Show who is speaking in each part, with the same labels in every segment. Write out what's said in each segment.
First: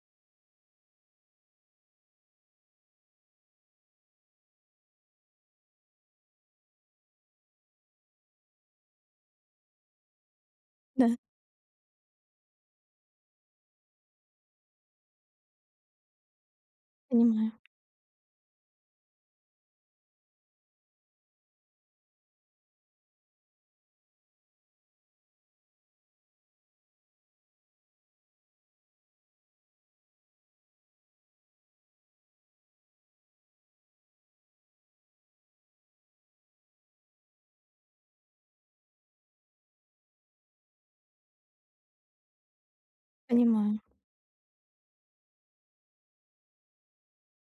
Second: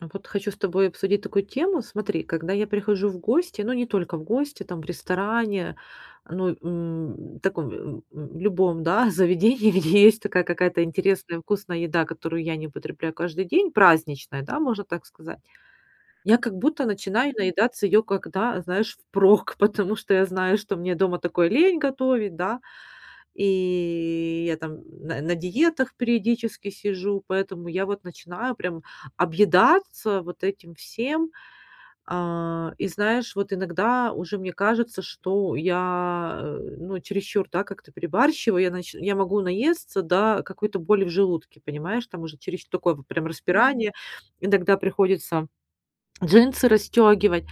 Speaker 1: А вот хочу с тобой обсудить такую тему. Смотри, когда я прихожу в гости, ну не только в гости, там в ресторане, ну таком любом, да, заведении, где есть такая какая-то
Speaker 2: Да,
Speaker 1: интересная вкусная еда, которую я не употребляю каждый день, праздничная, да, можно так сказать. Я как будто начинаю
Speaker 2: понимаю,
Speaker 1: наедаться ее, когда, знаешь, впрок, потому что я знаю, что мне дома такой лень готовить, да. И я там на диетах периодически сижу, поэтому я вот начинаю прям объедаться вот этим всем. А, и знаешь, вот иногда уже мне кажется, что я, ну, чересчур, да, как-то перебарщиваю. Я могу наесться до какой-то боли в желудке, понимаешь? Там уже чересчур такое вот прям Мгм.
Speaker 2: понимаю.
Speaker 1: Распирание. Иногда приходится джинсы расстегивать.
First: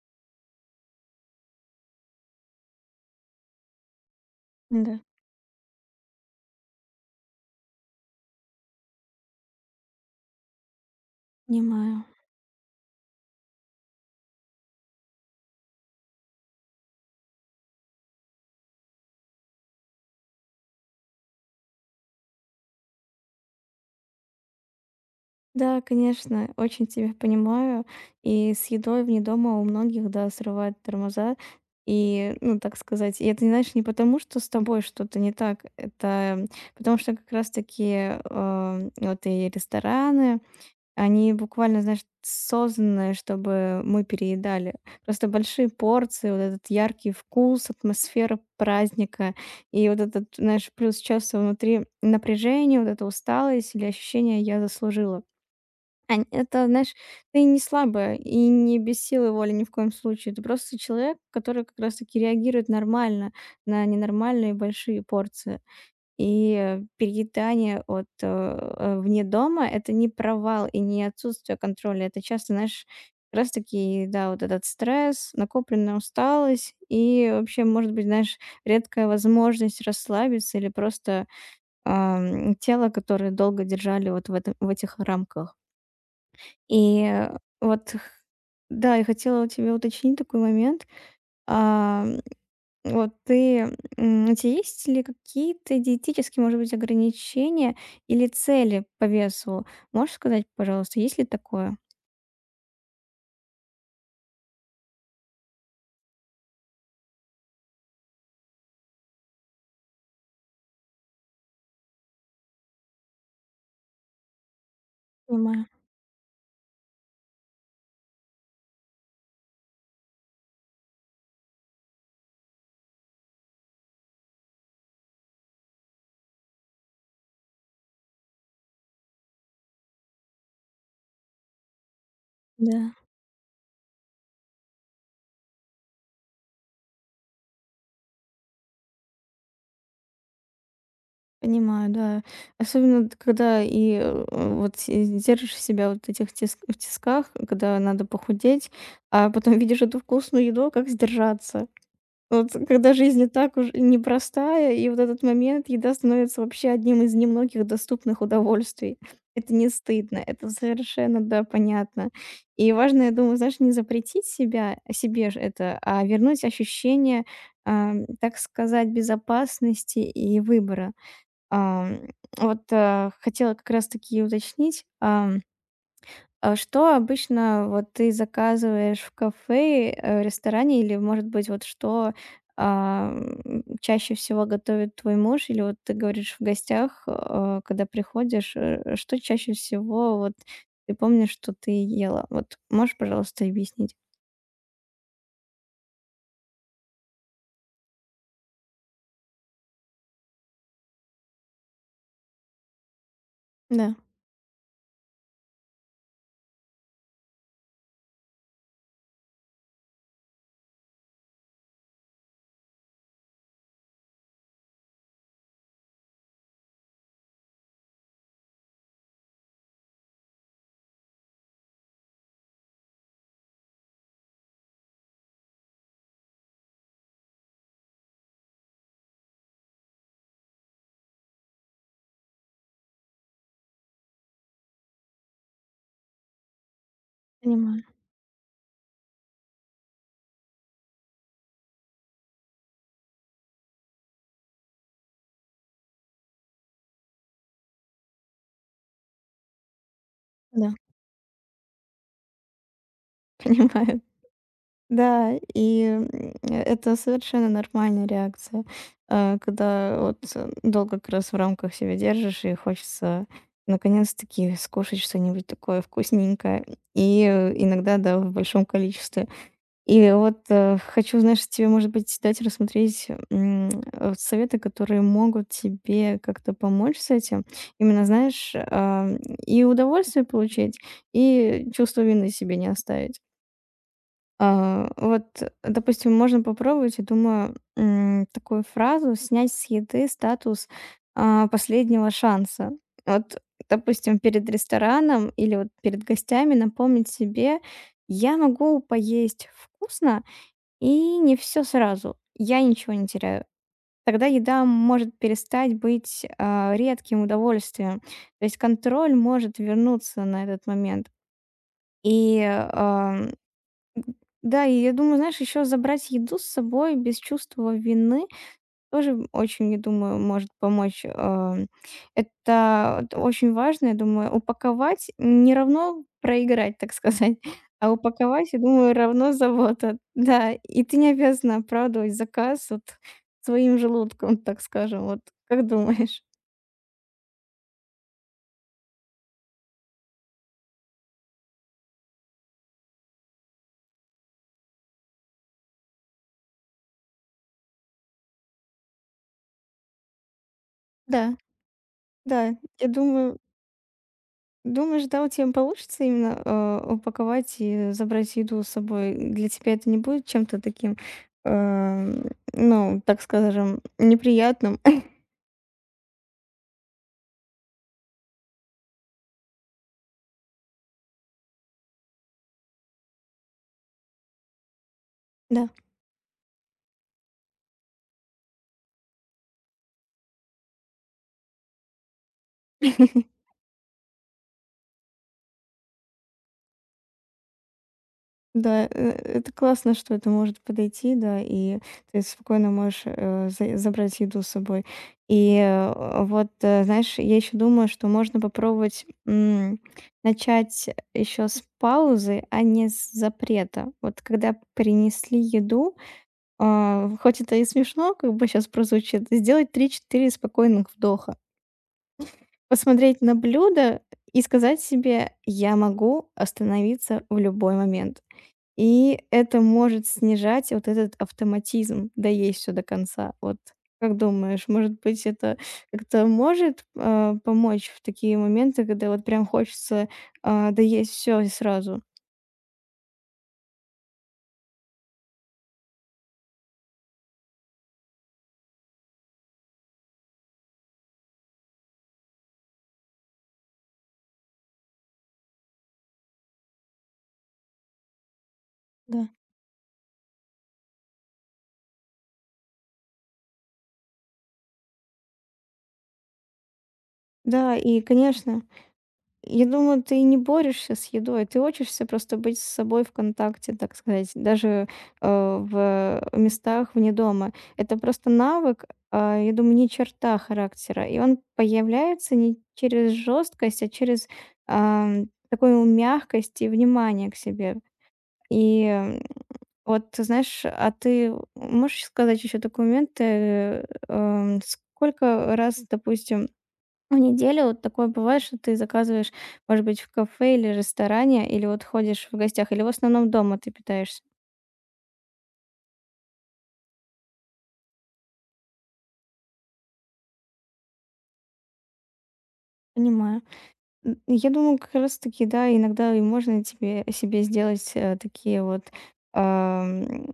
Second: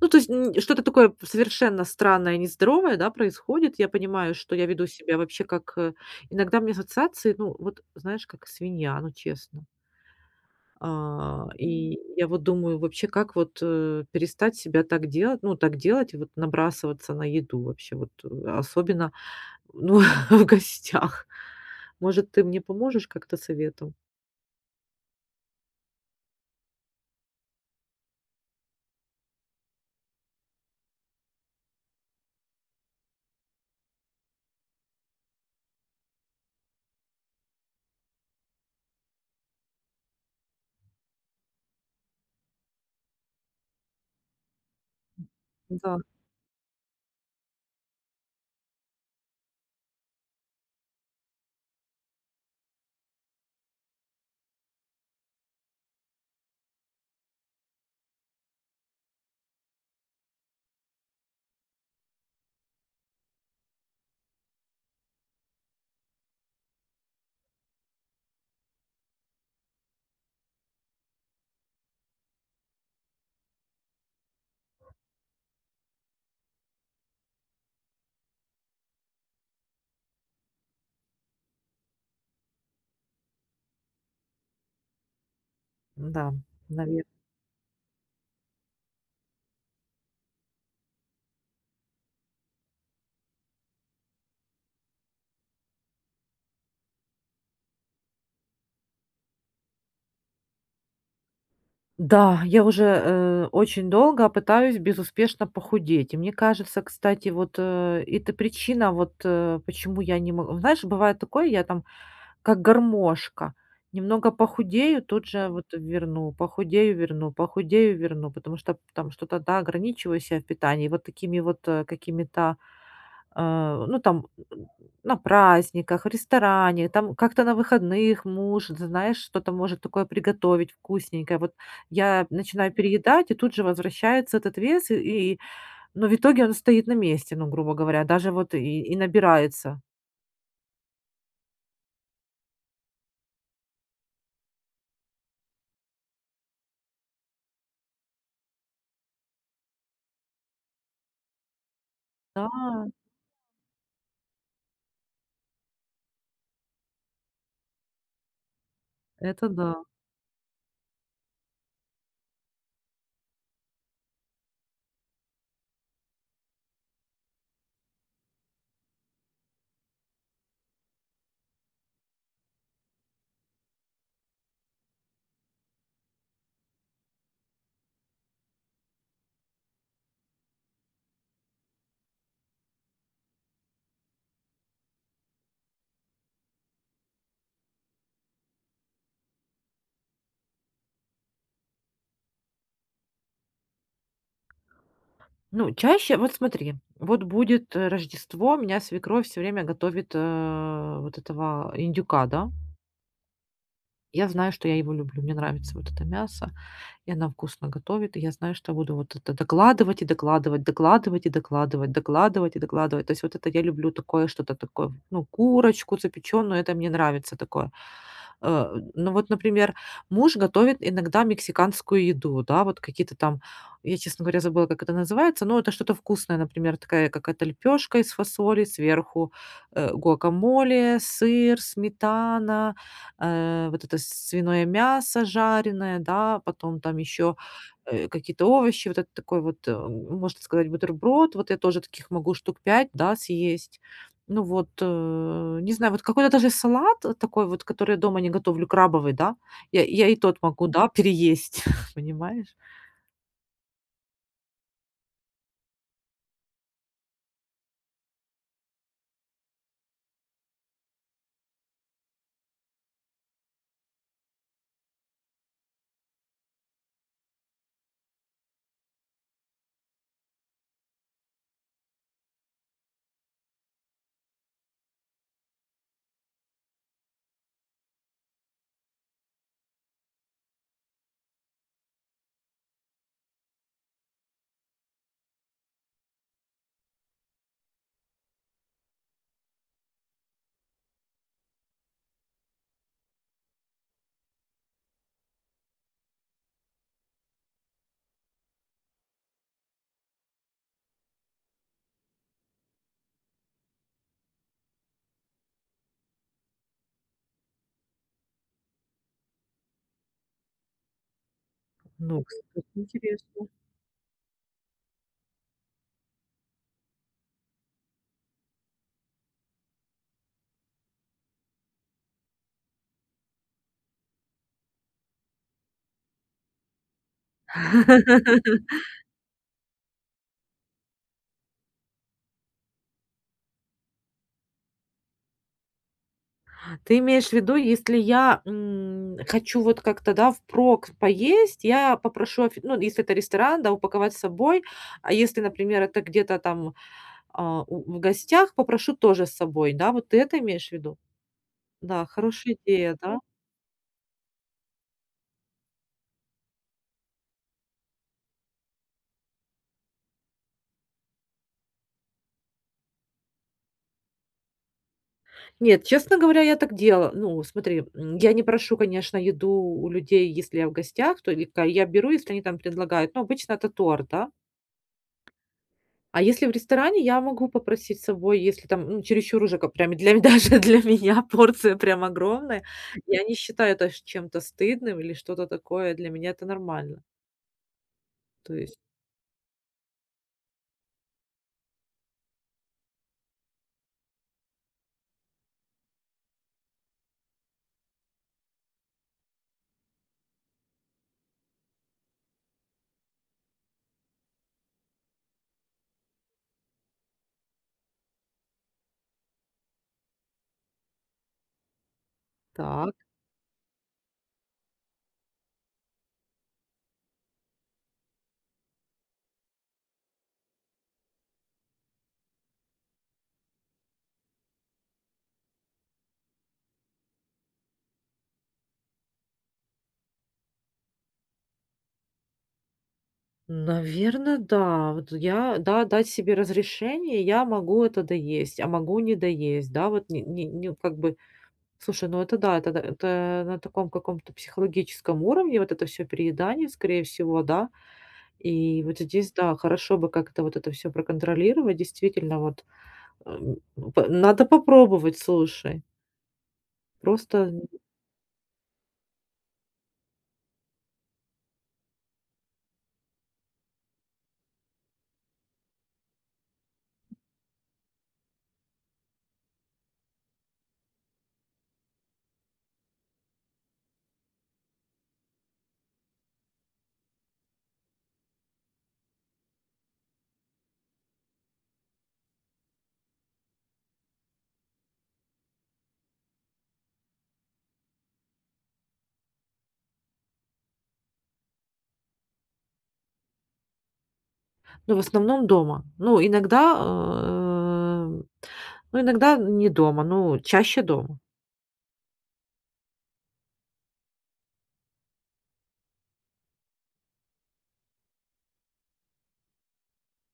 Speaker 1: Ну, то есть, что-то такое совершенно странное, нездоровое, да, происходит. Я понимаю, что я веду
Speaker 2: Да,
Speaker 1: себя вообще как, иногда у меня ассоциации, ну, вот, знаешь, как свинья, ну, честно. А, и
Speaker 2: понимаю.
Speaker 1: я вот думаю, вообще, как вот, перестать себя так делать, ну, так делать и вот набрасываться на еду вообще, вот, особенно, ну, в гостях. Может, ты мне поможешь как-то советом?
Speaker 2: Да, конечно, очень тебя понимаю. И с едой вне дома у многих, да, срывают тормоза. И, ну, так сказать, и это, знаешь, не потому, что с тобой что-то не так, это потому что как раз-таки вот и рестораны. Они буквально, знаешь, созданы, чтобы мы переедали. Просто большие
Speaker 1: Да,
Speaker 2: порции, вот этот яркий вкус, атмосфера праздника и вот этот, знаешь, плюс часто внутри напряжение, вот эта усталость или ощущение «я заслужила». Это, знаешь, ты не слабая и не без силы воли ни в коем случае. Ты просто человек, который как раз-таки реагирует нормально на ненормальные большие порции. И переедание вне дома — это не провал и не отсутствие контроля. Это часто, знаешь, как раз таки, да, вот этот стресс, накопленная усталость и вообще, может быть, знаешь, редкая возможность расслабиться или просто, тело, которое долго держали вот в этом в этих рамках.
Speaker 1: да, наверное.
Speaker 2: И вот х да, я хотела у тебя уточнить такой момент. А вот ты, у тебя есть ли какие-то диетические, может быть, ограничения или цели по весу? Можешь сказать, пожалуйста, есть ли такое?
Speaker 1: Да, я уже, очень долго пытаюсь безуспешно похудеть. И мне кажется, кстати, вот, это причина, вот, почему я не могу. Знаешь, бывает такое, я там как гармошка. Немного похудею, тут же
Speaker 2: Понимаю,
Speaker 1: вот верну, похудею, верну, похудею, верну, потому что там что-то, да, ограничиваю себя в питании. Вот такими вот, какими-то а, ну, там, на праздниках, в ресторане, там как-то на выходных муж, знаешь, что-то может такое приготовить вкусненькое. Вот я начинаю
Speaker 2: да.
Speaker 1: переедать, и тут же возвращается этот вес, и но в итоге он стоит на месте, ну, грубо говоря, даже вот и набирается.
Speaker 2: Понимаю, да. Особенно т когда вот си держишь себя вот этих тис в тисках, когда надо похудеть, а потом видишь эту вкусную еду, а как сдержаться?
Speaker 1: Да,
Speaker 2: Вот когда жизнь и так уж непростая, и вот этот момент, еда становится вообще одним из немногих доступных удовольствий.
Speaker 1: это
Speaker 2: Это не
Speaker 1: да.
Speaker 2: стыдно, это совершенно, да, понятно. И важно, я думаю, знаешь, не запретить себя, а, себе же это, а вернуть ощущение, так сказать, безопасности и выбора. Ам, хотела как раз таки уточнить, а что обычно вот ты заказываешь в кафе, ресторане или, может быть, вот что, чаще всего готовит твой муж? Или вот ты говоришь в гостях, когда приходишь, что чаще всего вот ты помнишь, что ты ела? Вот можешь, пожалуйста, объяснить?
Speaker 1: Ну, чаще, вот смотри, вот будет Рождество, меня свекровь все время готовит вот этого индюка, да.
Speaker 2: Да,
Speaker 1: Я знаю, что я его люблю, мне нравится вот это мясо. И она вкусно готовит. И я знаю, что буду вот это докладывать и докладывать, докладывать и докладывать, докладывать и докладывать. То есть вот это я люблю такое что-то такое, ну, курочку запеченную, это мне нравится такое. Ну вот, например, муж готовит иногда мексиканскую еду, да, вот какие-то там, я, честно говоря, забыла, как это называется, но это что-то вкусное, например, такая какая-то лепешка из фасоли, сверху гуакамоле, сыр, сметана, вот это свиное мясо жареное, да, потом там еще,
Speaker 2: понимаю,
Speaker 1: какие-то овощи, вот это такой вот, можно сказать, бутерброд. Вот я тоже таких могу штук 5, да, съесть. Ну вот, не знаю, вот какой-то даже салат, такой вот, который я дома не готовлю, крабовый, да, я и тот могу,
Speaker 2: да.
Speaker 1: да, переесть, понимаешь?
Speaker 2: Понимаю. Да, и, это совершенно нормальная реакция, когда вот, долго как раз в рамках себя держишь и хочется наконец-таки скушать что-нибудь такое вкусненькое. И, иногда, да, в большом количестве. И вот, хочу, знаешь, тебе, может быть, дать рассмотреть, советы, которые могут тебе как-то помочь с этим. Именно, знаешь, и удовольствие получить, и чувство вины себе не оставить. А, вот, допустим, можно попробовать, я думаю, такую фразу снять с еды статус последнего шанса. Вот, допустим, перед рестораном или вот перед гостями напомнить себе, я могу поесть вкусно и не все сразу, я ничего не теряю. Тогда еда может перестать быть редким удовольствием. То есть контроль может вернуться на этот момент.
Speaker 1: Ну,
Speaker 2: И
Speaker 1: кстати,
Speaker 2: а, М,
Speaker 1: интересно.
Speaker 2: да, и я думаю, знаешь, еще забрать еду с собой без чувства вины тоже очень, я думаю, может помочь. Это вот очень важно, я думаю, упаковать не равно проиграть, так сказать, а упаковать, я думаю, равно забота. Да, и ты не обязана оправдывать заказ вот своим желудком, так скажем. Вот как думаешь?
Speaker 1: Ты имеешь в виду, если я, хочу вот как-то, да, впрок поесть, я попрошу офи ну, если это ресторан, да, упаковать с собой. А если, например, это где-то там, а, у в гостях, попрошу тоже с собой, да? Вот ты это имеешь в виду?
Speaker 2: Да,
Speaker 1: Да,
Speaker 2: да,
Speaker 1: хорошая
Speaker 2: я
Speaker 1: идея, да?
Speaker 2: думаю, думаешь, да, у тебя получится именно, упаковать и забрать еду с собой? Для тебя это не будет чем-то таким, ну, так скажем, неприятным?
Speaker 1: Нет, честно говоря, я так делала. Ну, смотри, я не прошу, конечно, еду у людей, если я в гостях, то или ка я беру, если они там предлагают. Ну, обычно это торт, да.
Speaker 2: Да.
Speaker 1: А если в ресторане, я могу попросить с собой, если там, ну, чересчур уже как прям для даже для меня порция прям огромная. Я не считаю это ш чем-то стыдным или что-то такое. Для меня это нормально. То есть
Speaker 2: Да, это классно, что это может подойти, да, и ты спокойно можешь, э, за забрать еду с собой. И, вот, знаешь, я еще думаю, что можно попробовать, начать еще с паузы, а не с запрета. Вот когда принесли еду, хоть это и смешно, как бы сейчас прозвучит, сделать три-четыре спокойных вдоха.
Speaker 1: так,
Speaker 2: Посмотреть на блюдо и сказать себе: «Я могу остановиться в любой момент». И это может снижать вот этот автоматизм доесть все до конца. Вот как думаешь, может быть, это как-то может, помочь в такие моменты, когда вот прям хочется, доесть все и сразу?
Speaker 1: наверное, да. Вот я, да, дать себе разрешение, я могу это доесть, а могу не доесть. Да, вот не как бы слушай, ну это да, это да, это на таком каком-то психологическом уровне, вот это все переедание, скорее всего, да. И вот
Speaker 2: Да.
Speaker 1: здесь, да, хорошо бы как-то вот это все проконтролировать. Действительно, вот, эм, п надо попробовать, слушай. Просто,
Speaker 2: Да, и, конечно, я думаю, ты не борешься с едой, ты учишься просто быть с собой в контакте, так сказать, даже, в местах вне дома. Это просто навык, я думаю, не черта характера. И он появляется не через жесткость, а через, такую мягкость и внимание к себе. И, вот ты знаешь, а ты можешь сказать еще такой момент, сколько раз, допустим, в неделю вот такое бывает, что ты заказываешь, может быть, в кафе или ресторане, или вот ходишь в гостях, или в основном дома ты питаешься.
Speaker 1: ну, в основном дома. Ну, иногда, э, ну, иногда не дома, ну, чаще дома.
Speaker 2: Понимаю. Я думаю, как раз таки, да, иногда и можно тебе себе сделать, такие вот, ам,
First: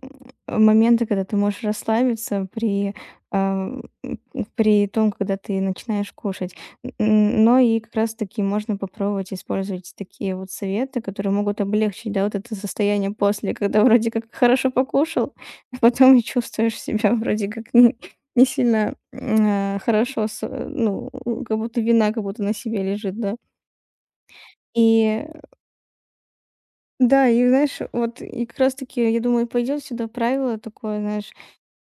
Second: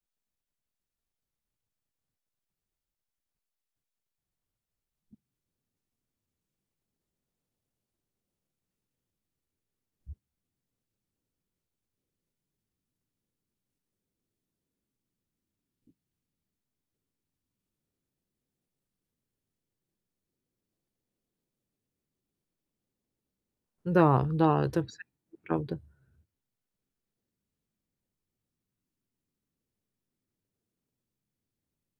Speaker 2: моменты, когда ты можешь расслабиться ам, м, при том, когда ты начинаешь кушать. Н н но и как раз таки можно попробовать использовать такие вот советы, которые могут облегчить, да, вот это состояние после, когда вроде как хорошо покушал, а потом и чувствуешь себя вроде как не сильно, хорошо ну, как будто вина как будто на себе лежит, да.
Speaker 1: Да, да, это
Speaker 2: И
Speaker 1: абсолютно правда.
Speaker 2: да, и знаешь, вот и как раз-таки, я думаю, пойдет сюда правило такое, знаешь,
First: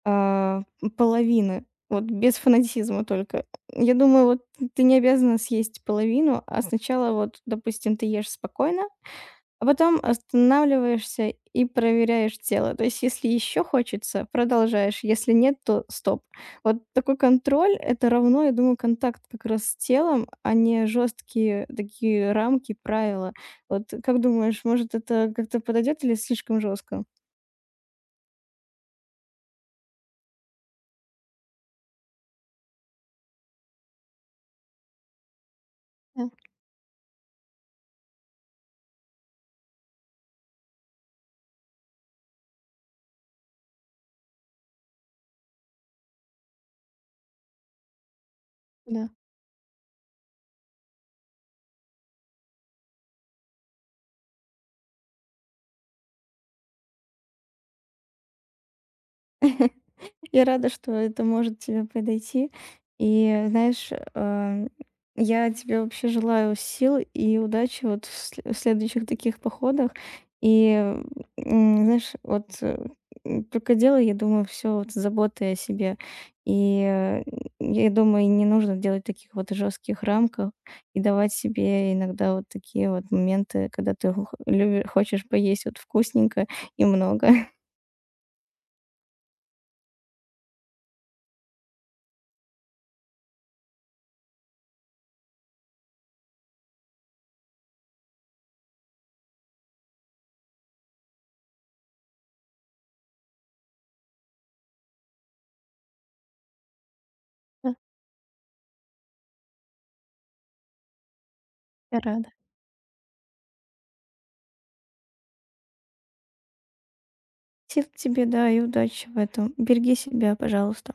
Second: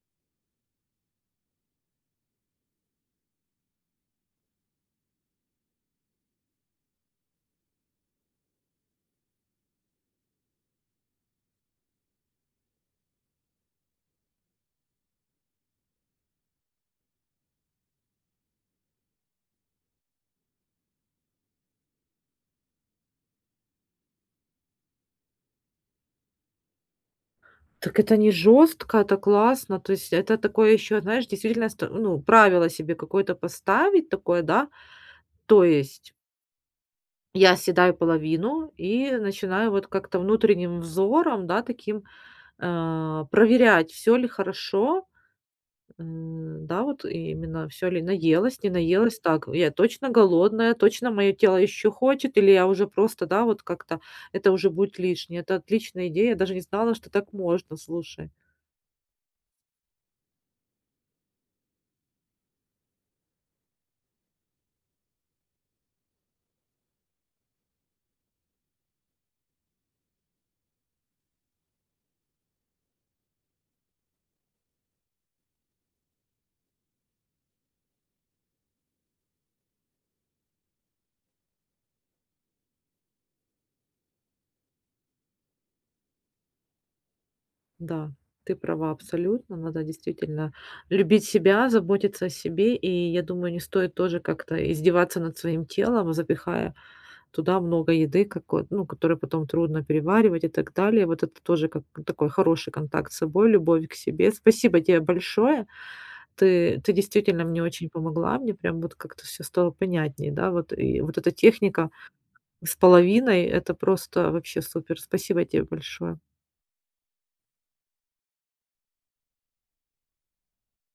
Speaker 2: а, половины. Вот без фанатизма только. Я думаю, вот ты не обязана съесть половину, а сначала вот, допустим, ты ешь спокойно, а потом останавливаешься и проверяешь тело. То есть, если еще хочется, продолжаешь. Если нет, то стоп. Вот такой контроль это равно, я думаю, контакт как раз с телом, а не жесткие такие рамки, правила. Вот как думаешь, может, это как-то подойдет или слишком жестко?
Speaker 1: Так это не жестко, это классно. То есть это такое еще знаешь, действительно, ст ну, правило себе какое-то поставить такое, да. То есть
Speaker 2: Да,
Speaker 1: я съедаю половину и начинаю вот как-то внутренним взором, да, таким а, проверять, все ли хорошо, да, вот именно все ли наелась, не
Speaker 2: да.
Speaker 1: наелась, так, я точно голодная, точно мое тело еще хочет, или я уже просто, да, вот как-то это уже будет лишнее. Это отличная идея, я даже не знала, что так можно, слушай.
Speaker 2: Я рада, что это может тебе подойти. И знаешь, э, я тебе вообще желаю сил и удачи вот в следующих таких походах. И знаешь, вот только дело, я думаю, все вот с заботой о себе. И я думаю, и не нужно делать таких вот жестких рамках и давать себе иногда вот такие вот моменты, когда ты хочешь поесть вот вкусненько и много.
Speaker 1: Да, ты права абсолютно, надо действительно любить себя, заботиться о себе, и я думаю, не стоит тоже как-то издеваться над своим телом, запихая туда много еды, какой ну, которую потом трудно переваривать и так далее. Вот это тоже как такой хороший контакт с собой, любовь к себе. Спасибо тебе большое. Ты действительно мне очень помогла. Мне прям вот как-то все стало понятнее, да. Вот и вот эта техника
Speaker 2: Я рада.
Speaker 1: с половиной- это просто вообще супер. Спасибо тебе большое.
Speaker 2: Сил тебе, да, и удачи в этом. Береги себя, пожалуйста.